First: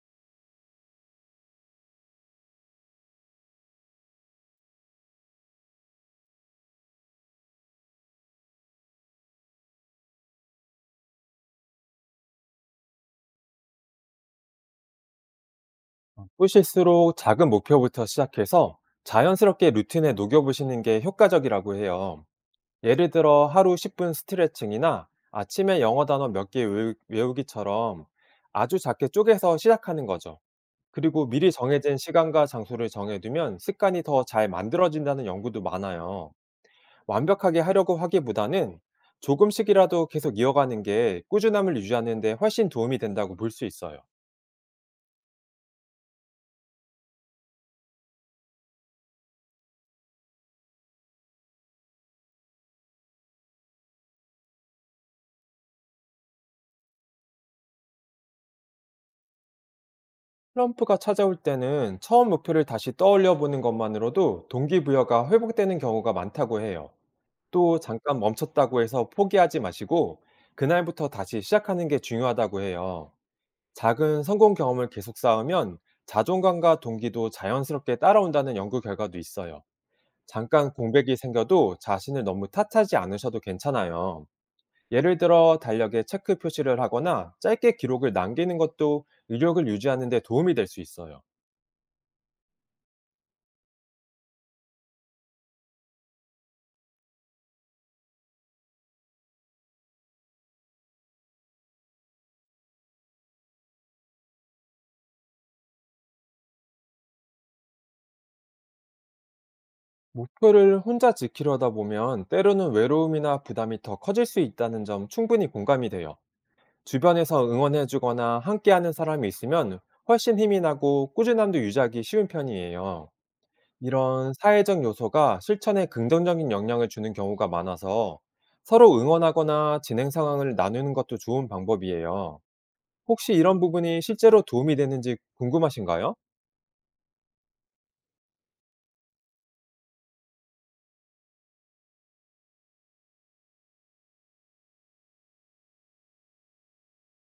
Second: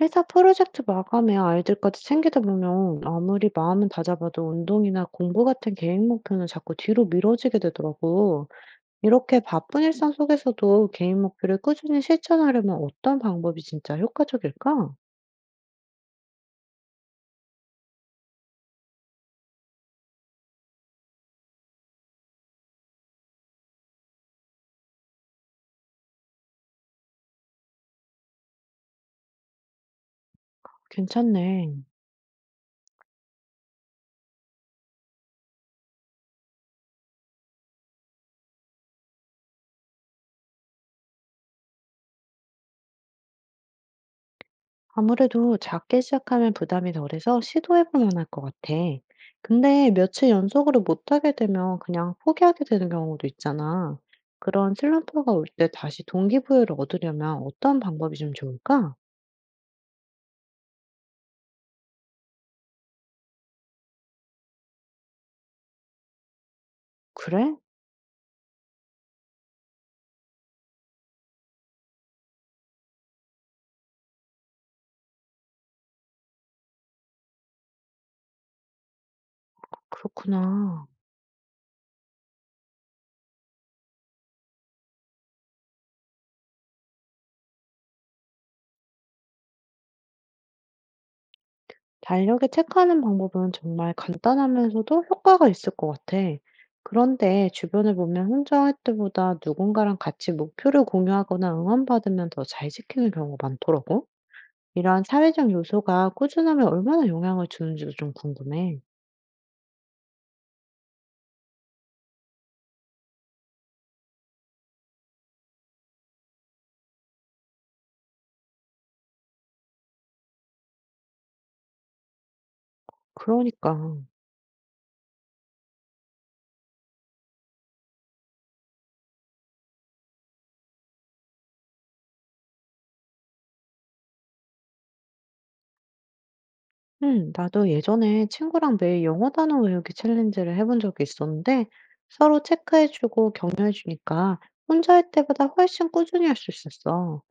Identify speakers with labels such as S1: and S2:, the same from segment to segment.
S1: 회사 프로젝트 마감에 아이들까지 챙기다 보면 아무리 마음은 다잡아도 운동이나 공부 같은 개인 목표는 자꾸 뒤로 미뤄지게 되더라고. 이렇게 바쁜 일상 속에서도 개인 목표를 꾸준히 실천하려면 어떤 방법이 진짜 효과적일까?
S2: 뿌실수록 작은 목표부터 시작해서 자연스럽게 루틴에 녹여보시는 게 효과적이라고 해요. 예를 들어 하루 10분 스트레칭이나 아침에 영어 단어 몇 개 외우기처럼 아주 작게 쪼개서 시작하는 거죠. 그리고 미리
S1: 괜찮네.
S2: 정해진 시간과 장소를 정해두면 습관이 더 잘 만들어진다는 연구도 많아요. 완벽하게 하려고 하기보다는 조금씩이라도 계속 이어가는 게 꾸준함을 유지하는 데 훨씬 도움이 된다고 볼 수 있어요.
S1: 아무래도 작게 시작하면 부담이 덜해서 시도해볼 만할 것 같아. 근데 며칠 연속으로 못하게 되면 그냥 포기하게 되는 경우도 있잖아. 그런 슬럼프가 올 때 다시 동기부여를 얻으려면 어떤 방법이 좀 좋을까?
S2: 트럼프가 찾아올 때는 처음 목표를 다시 떠올려 보는 것만으로도 동기부여가 회복되는 경우가 많다고 해요.
S1: 그래?
S2: 또 잠깐 멈췄다고 해서 포기하지 마시고, 그날부터 다시 시작하는 게 중요하다고 해요. 작은 성공 경험을 계속 쌓으면 자존감과 동기도 자연스럽게 따라온다는 연구 결과도 있어요. 잠깐
S1: 그렇구나.
S2: 공백이 생겨도 자신을 너무 탓하지 않으셔도 괜찮아요. 예를 들어 달력에 체크 표시를 하거나 짧게 기록을 남기는 것도 의욕을 유지하는 데 도움이 될 수 있어요.
S1: 달력에 체크하는 방법은 정말 간단하면서도 효과가 있을 것 같아. 그런데 주변을 보면 혼자 할 때보다 누군가랑 같이 목표를 공유하거나 응원받으면 더 잘 지키는 경우가 많더라고. 이런 사회적 요소가 꾸준함에 얼마나 영향을 주는지도 좀 궁금해.
S2: 목표를 혼자 지키려다 보면 때로는 외로움이나 부담이 더 커질 수 있다는 점, 충분히 공감이 돼요. 주변에서 응원해주거나 함께하는 사람이 있으면 훨씬 힘이 나고, 꾸준함도 유지하기 쉬운 편이에요.
S1: 그러니까.
S2: 이런 사회적 요소가 실천에 긍정적인 영향을 주는 경우가 많아서, 서로 응원하거나 진행 상황을 나누는 것도 좋은 방법이에요. 혹시 이런 부분이 실제로 도움이 되는지 궁금하신가요?
S1: 응, 나도 예전에 친구랑 매일 영어 단어 외우기 챌린지를 해본 적이 있었는데 서로 체크해주고 격려해주니까 혼자 할 때보다 훨씬 꾸준히 할 수 있었어.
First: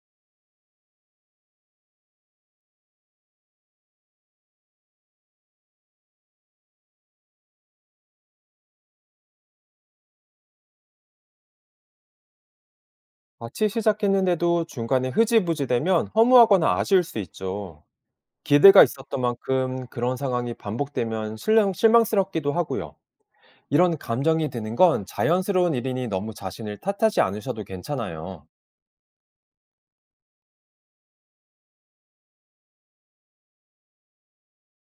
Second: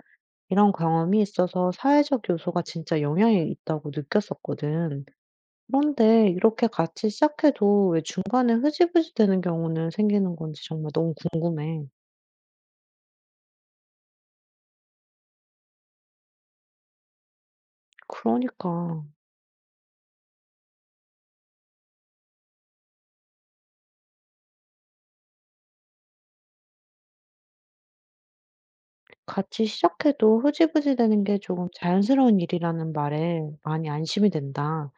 S1: 이런 경험이 있어서 사회적 요소가 진짜 영향이 있다고 느꼈었거든. 그런데 이렇게 같이 시작해도 왜 중간에 흐지부지 되는 경우는 생기는 건지 정말 너무 궁금해.
S2: 같이 시작했는데도 중간에 흐지부지 되면 허무하거나 아쉬울 수 있죠. 기대가
S1: 그러니까.
S2: 있었던 만큼 그런 상황이 반복되면 실망스럽기도 하고요. 이런 감정이 드는 건 자연스러운 일이니, 너무 자신을 탓하지 않으셔도 괜찮아요.
S1: 같이 시작해도 흐지부지 되는 게 조금 자연스러운 일이라는 말에 많이 안심이 된다.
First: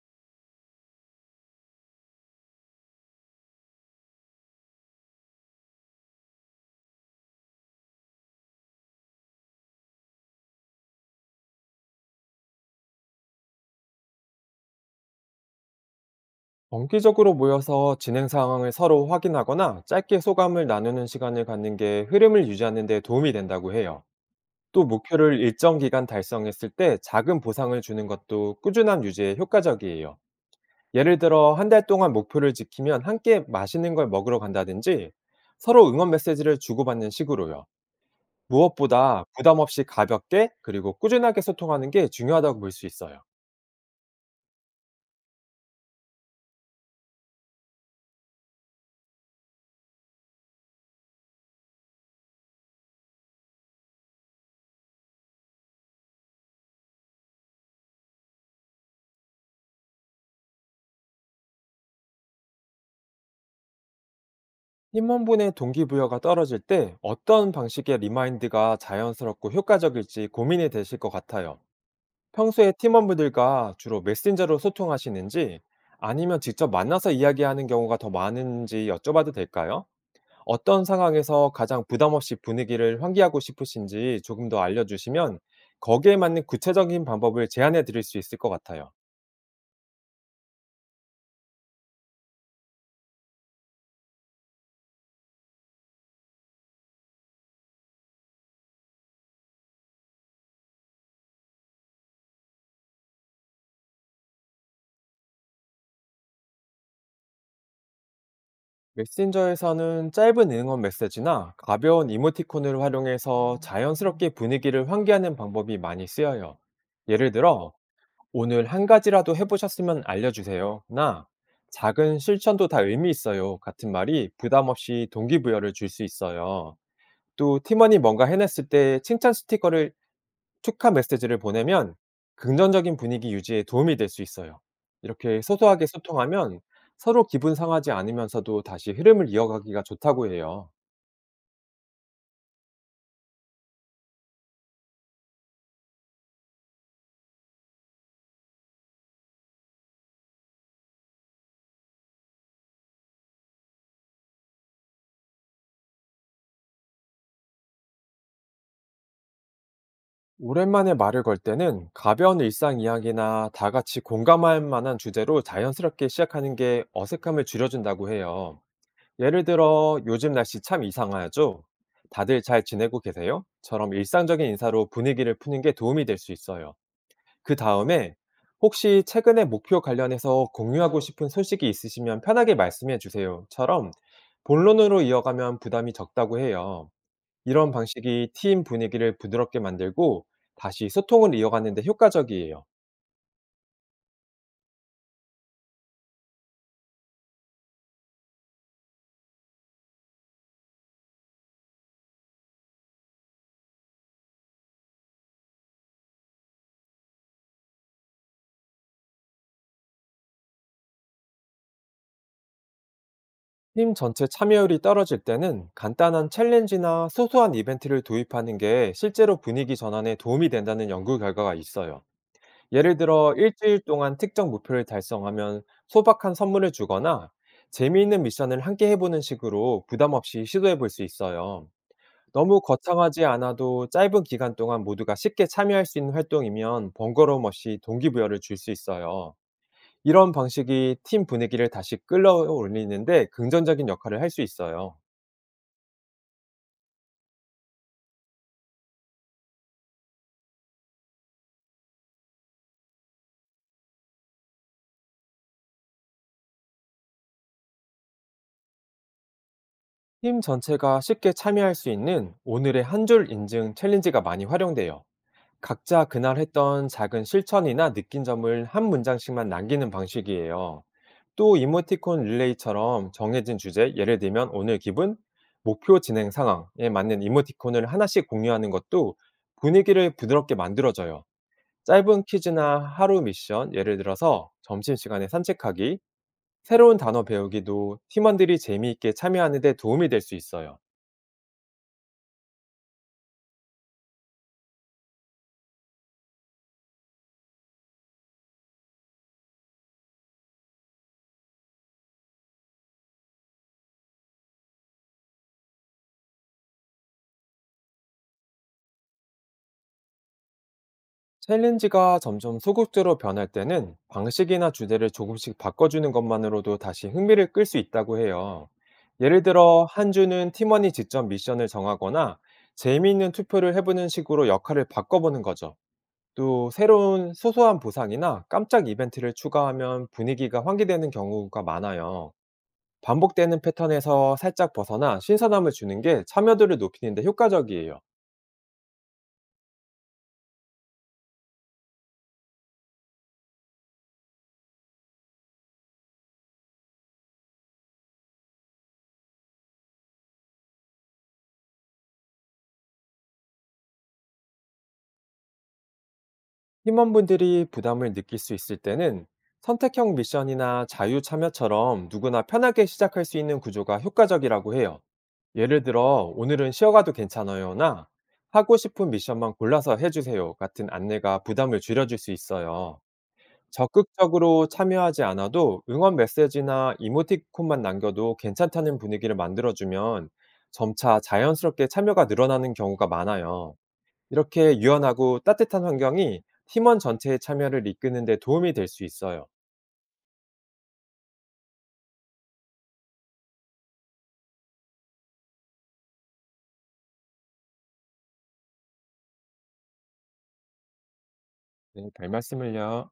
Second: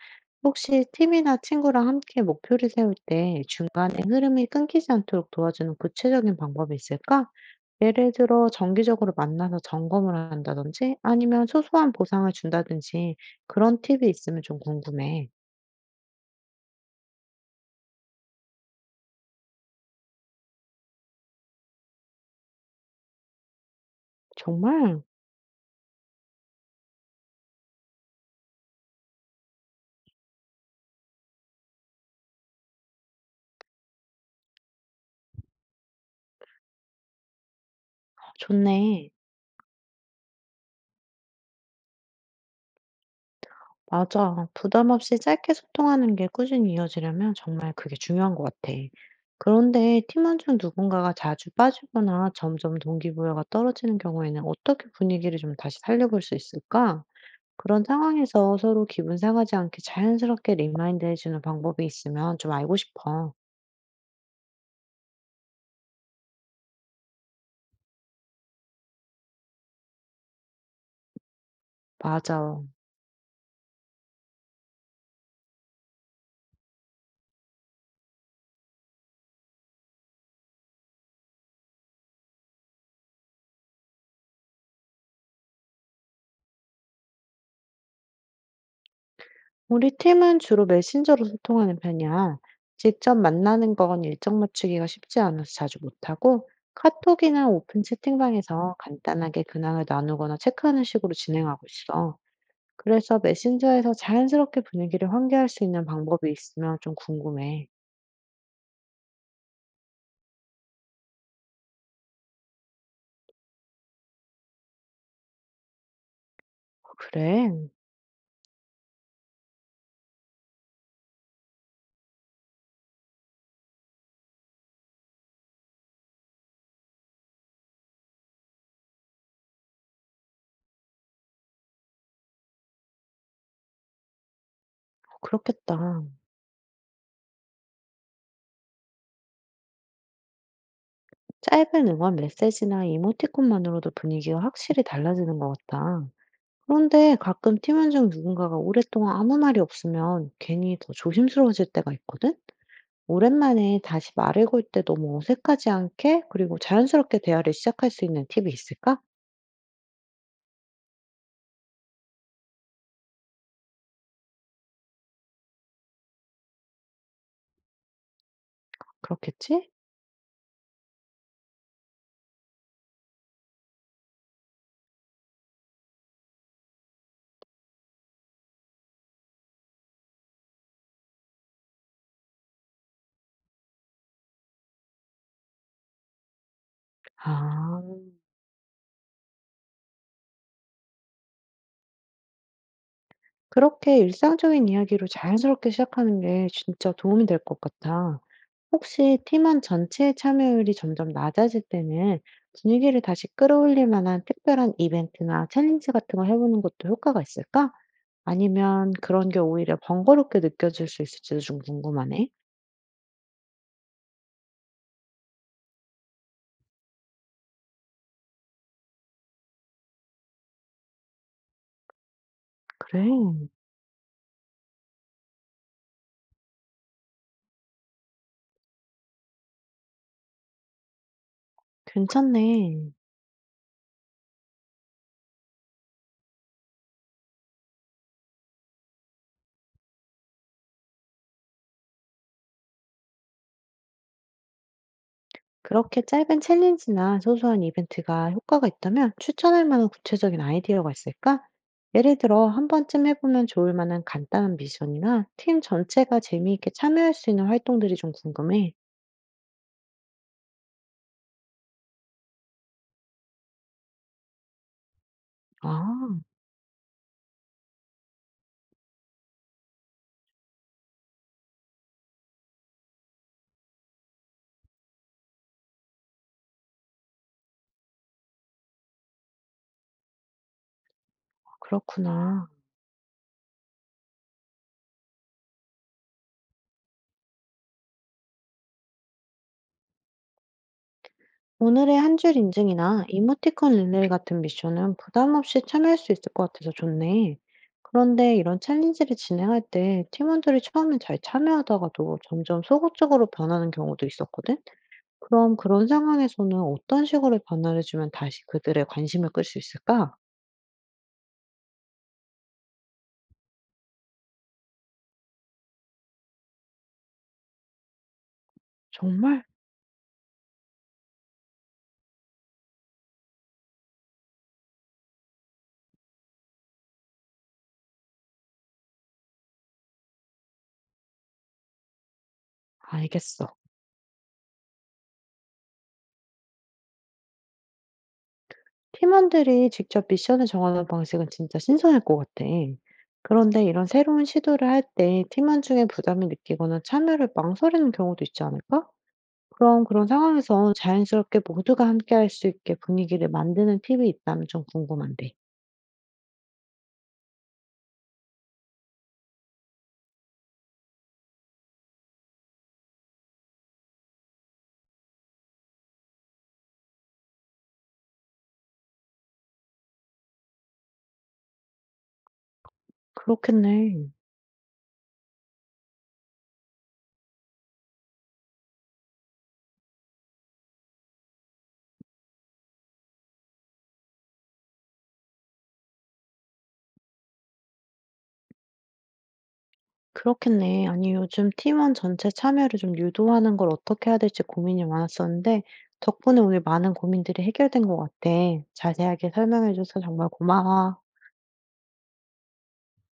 S1: 혹시 팀이나 친구랑 함께 목표를 세울 때 중간에 흐름이 끊기지 않도록 도와주는 구체적인 방법이 있을까? 예를 들어 정기적으로 만나서 점검을 한다든지 아니면 소소한 보상을 준다든지 그런 팁이 있으면 좀 궁금해.
S2: 정기적으로 모여서 진행 상황을 서로 확인하거나 짧게 소감을 나누는 시간을 갖는 게 흐름을 유지하는 데 도움이 된다고 해요. 또
S1: 정말?
S2: 목표를 일정 기간 달성했을 때 작은 보상을 주는 것도 꾸준함 유지에 효과적이에요. 예를 들어 한 달 동안 목표를 지키면 함께 맛있는 걸 먹으러 간다든지, 서로 응원 메시지를 주고받는 식으로요.
S1: 아, 좋네.
S2: 무엇보다 부담 없이 가볍게, 그리고 꾸준하게 소통하는 게 중요하다고 볼 수 있어요.
S1: 맞아. 부담 없이 짧게 소통하는 게 꾸준히 이어지려면 정말 그게 중요한 것 같아. 그런데 팀원 중 누군가가 자주 빠지거나 점점 동기부여가 떨어지는 경우에는 어떻게 분위기를 좀 다시 살려볼 수 있을까? 그런 상황에서 서로 기분 상하지 않게 자연스럽게 리마인드 해주는 방법이 있으면 좀 알고 싶어.
S2: 팀원분의 동기부여가 떨어질 때 어떤 방식의 리마인드가 자연스럽고 효과적일지 고민이 되실 것 같아요.
S1: 맞아.
S2: 평소에 팀원분들과 주로 메신저로 소통하시는지, 아니면 직접 만나서 이야기하는 경우가 더 많은지 여쭤봐도 될까요? 어떤 상황에서 가장 부담 없이 분위기를 환기하고 싶으신지 조금 더 알려주시면, 거기에 맞는 구체적인 방법을 제안해 드릴 수 있을 것 같아요.
S1: 우리 팀은 주로 메신저로 소통하는 편이야. 직접 만나는 건 일정 맞추기가 쉽지 않아서 자주 못하고, 카톡이나 오픈 채팅방에서 간단하게 근황을 나누거나 체크하는 식으로 진행하고 있어. 그래서 메신저에서 자연스럽게 분위기를 환기할 수 있는 방법이 있으면 좀 궁금해.
S2: 메신저에서는 짧은 응원 메시지나 가벼운 이모티콘을 활용해서 자연스럽게 분위기를 환기하는 방법이 많이 쓰여요. 예를
S1: 그래,
S2: 들어, "오늘 한 가지라도 해보셨으면 알려주세요.", 나, "작은 실천도 다 의미 있어요." 같은 말이 부담 없이 동기부여를 줄 수 있어요. 또, 팀원이 뭔가 해냈을 때 칭찬 스티커를, 축하 메시지를 보내면 긍정적인 분위기 유지에 도움이 될 수 있어요. 이렇게 소소하게
S1: 그렇겠다.
S2: 소통하면 서로 기분 상하지 않으면서도 다시 흐름을 이어가기가 좋다고 해요.
S1: 짧은 응원 메시지나 이모티콘만으로도 분위기가 확실히 달라지는 것 같다. 그런데 가끔 팀원 중 누군가가 오랫동안 아무 말이 없으면 괜히 더 조심스러워질 때가 있거든? 오랜만에 다시 말을 걸 때 너무 어색하지 않게, 그리고 자연스럽게 대화를 시작할 수 있는 팁이 있을까?
S2: 오랜만에 말을 걸 때는 가벼운 일상 이야기나 다 같이 공감할 만한 주제로 자연스럽게 시작하는 게 어색함을 줄여준다고 해요. 예를
S1: 그렇겠지?
S2: 들어, "요즘 날씨 참 이상하죠?", "다들 잘 지내고 계세요? 처럼 일상적인 인사로 분위기를 푸는 게 도움이 될 수 있어요. 그다음에 "혹시 최근에 목표 관련해서 공유하고 싶은 소식이 있으시면 편하게 말씀해 주세요."처럼 본론으로 이어가면 부담이 적다고 해요. 이런
S1: 아,
S2: 방식이 팀 분위기를 부드럽게 만들고, 다시 소통을 이어가는 데 효과적이에요.
S1: 그렇게 일상적인 이야기로 자연스럽게 시작하는 게 진짜 도움이 될 것 같아. 혹시 팀원 전체의 참여율이 점점 낮아질 때는 분위기를 다시 끌어올릴 만한 특별한 이벤트나 챌린지 같은 거 해보는 것도 효과가 있을까? 아니면 그런 게 오히려 번거롭게 느껴질 수 있을지도 좀 궁금하네.
S2: 팀 전체 참여율이 떨어질 때는 간단한 챌린지나 소소한 이벤트를 도입하는 게 실제로 분위기 전환에 도움이 된다는 연구 결과가 있어요. 예를
S1: 그래,
S2: 들어 일주일 동안 특정 목표를 달성하면 소박한 선물을 주거나, 재미있는 미션을 함께 해보는 식으로 부담 없이 시도해 볼 수 있어요. 너무
S1: 괜찮네.
S2: 거창하지 않아도 짧은 기간 동안 모두가 쉽게 참여할 수 있는 활동이면 번거로움 없이 동기부여를 줄 수 있어요. 이런 방식이 팀 분위기를 다시 끌어올리는데 긍정적인 역할을 할 수 있어요.
S1: 그렇게 짧은 챌린지나 소소한 이벤트가 효과가 있다면 추천할 만한 구체적인 아이디어가 있을까? 예를 들어, 한 번쯤 해보면 좋을 만한 간단한 미션이나 팀 전체가 재미있게 참여할 수 있는 활동들이 좀 궁금해.
S2: 팀 전체가 쉽게 참여할 수 있는 "오늘의 한 줄 인증" 챌린지가 많이 활용돼요.
S1: 아,
S2: 각자 그날 했던 작은 실천이나 느낀 점을 한 문장씩만 남기는 방식이에요. 또 이모티콘 릴레이처럼 정해진 주제, 예를 들면 오늘 기분, 목표 진행 상황에 맞는 이모티콘을 하나씩 공유하는 것도 분위기를 부드럽게 만들어줘요. 짧은
S1: 그렇구나.
S2: 퀴즈나 하루 미션, 예를 들어서 점심시간에 산책하기, 새로운 단어 배우기도 팀원들이 재미있게 참여하는 데 도움이 될 수 있어요.
S1: 오늘의 한 줄 인증이나 이모티콘 릴레이 같은 미션은 부담 없이 참여할 수 있을 것 같아서 좋네. 그런데 이런 챌린지를 진행할 때 팀원들이 처음엔 잘 참여하다가도 점점 소극적으로 변하는 경우도 있었거든? 그럼 그런 상황에서는 어떤 식으로 변화를 주면 다시 그들의 관심을 끌 수 있을까?
S2: 챌린지가 점점 소극적으로 변할 때는 방식이나 주제를 조금씩 바꿔주는 것만으로도 다시 흥미를 끌 수 있다고 해요.
S1: 정말?
S2: 예를 들어, 한 주는 팀원이 직접 미션을 정하거나 재미있는 투표를 해보는 식으로 역할을 바꿔보는 거죠. 또 새로운 소소한 보상이나 깜짝 이벤트를 추가하면 분위기가 환기되는 경우가 많아요.
S1: 알겠어.
S2: 반복되는 패턴에서 살짝 벗어나 신선함을 주는 게 참여도를 높이는 데 효과적이에요.
S1: 팀원들이 직접 미션을 정하는 방식은 진짜 신선할 것 같아. 그런데 이런 새로운 시도를 할 때 팀원 중에 부담을 느끼거나 참여를 망설이는 경우도 있지 않을까? 그럼 그런 상황에서 자연스럽게 모두가 함께 할 수 있게 분위기를 만드는 팁이 있다면 좀 궁금한데.
S2: 팀원분들이 부담을 느낄 수 있을 때는 선택형 미션이나 자유 참여처럼 누구나 편하게 시작할 수 있는 구조가 효과적이라고 해요. 예를 들어, "오늘은 쉬어가도 괜찮아요나 "하고 싶은 미션만 골라서 해주세요" 같은 안내가 부담을 줄여줄 수 있어요.
S1: 그렇겠네.
S2: 적극적으로 참여하지 않아도 응원 메시지나 이모티콘만 남겨도 괜찮다는 분위기를 만들어주면 점차 자연스럽게 참여가 늘어나는 경우가 많아요. 이렇게 유연하고 따뜻한 환경이 팀원 전체의 참여를 이끄는 데 도움이 될 수 있어요.
S1: 그렇겠네. 아니, 요즘 팀원 전체 참여를 좀 유도하는 걸 어떻게 해야 될지 고민이 많았었는데, 덕분에 오늘 많은 고민들이 해결된 것 같아. 자세하게 설명해줘서 정말 고마워.
S2: 네, 별 말씀을요.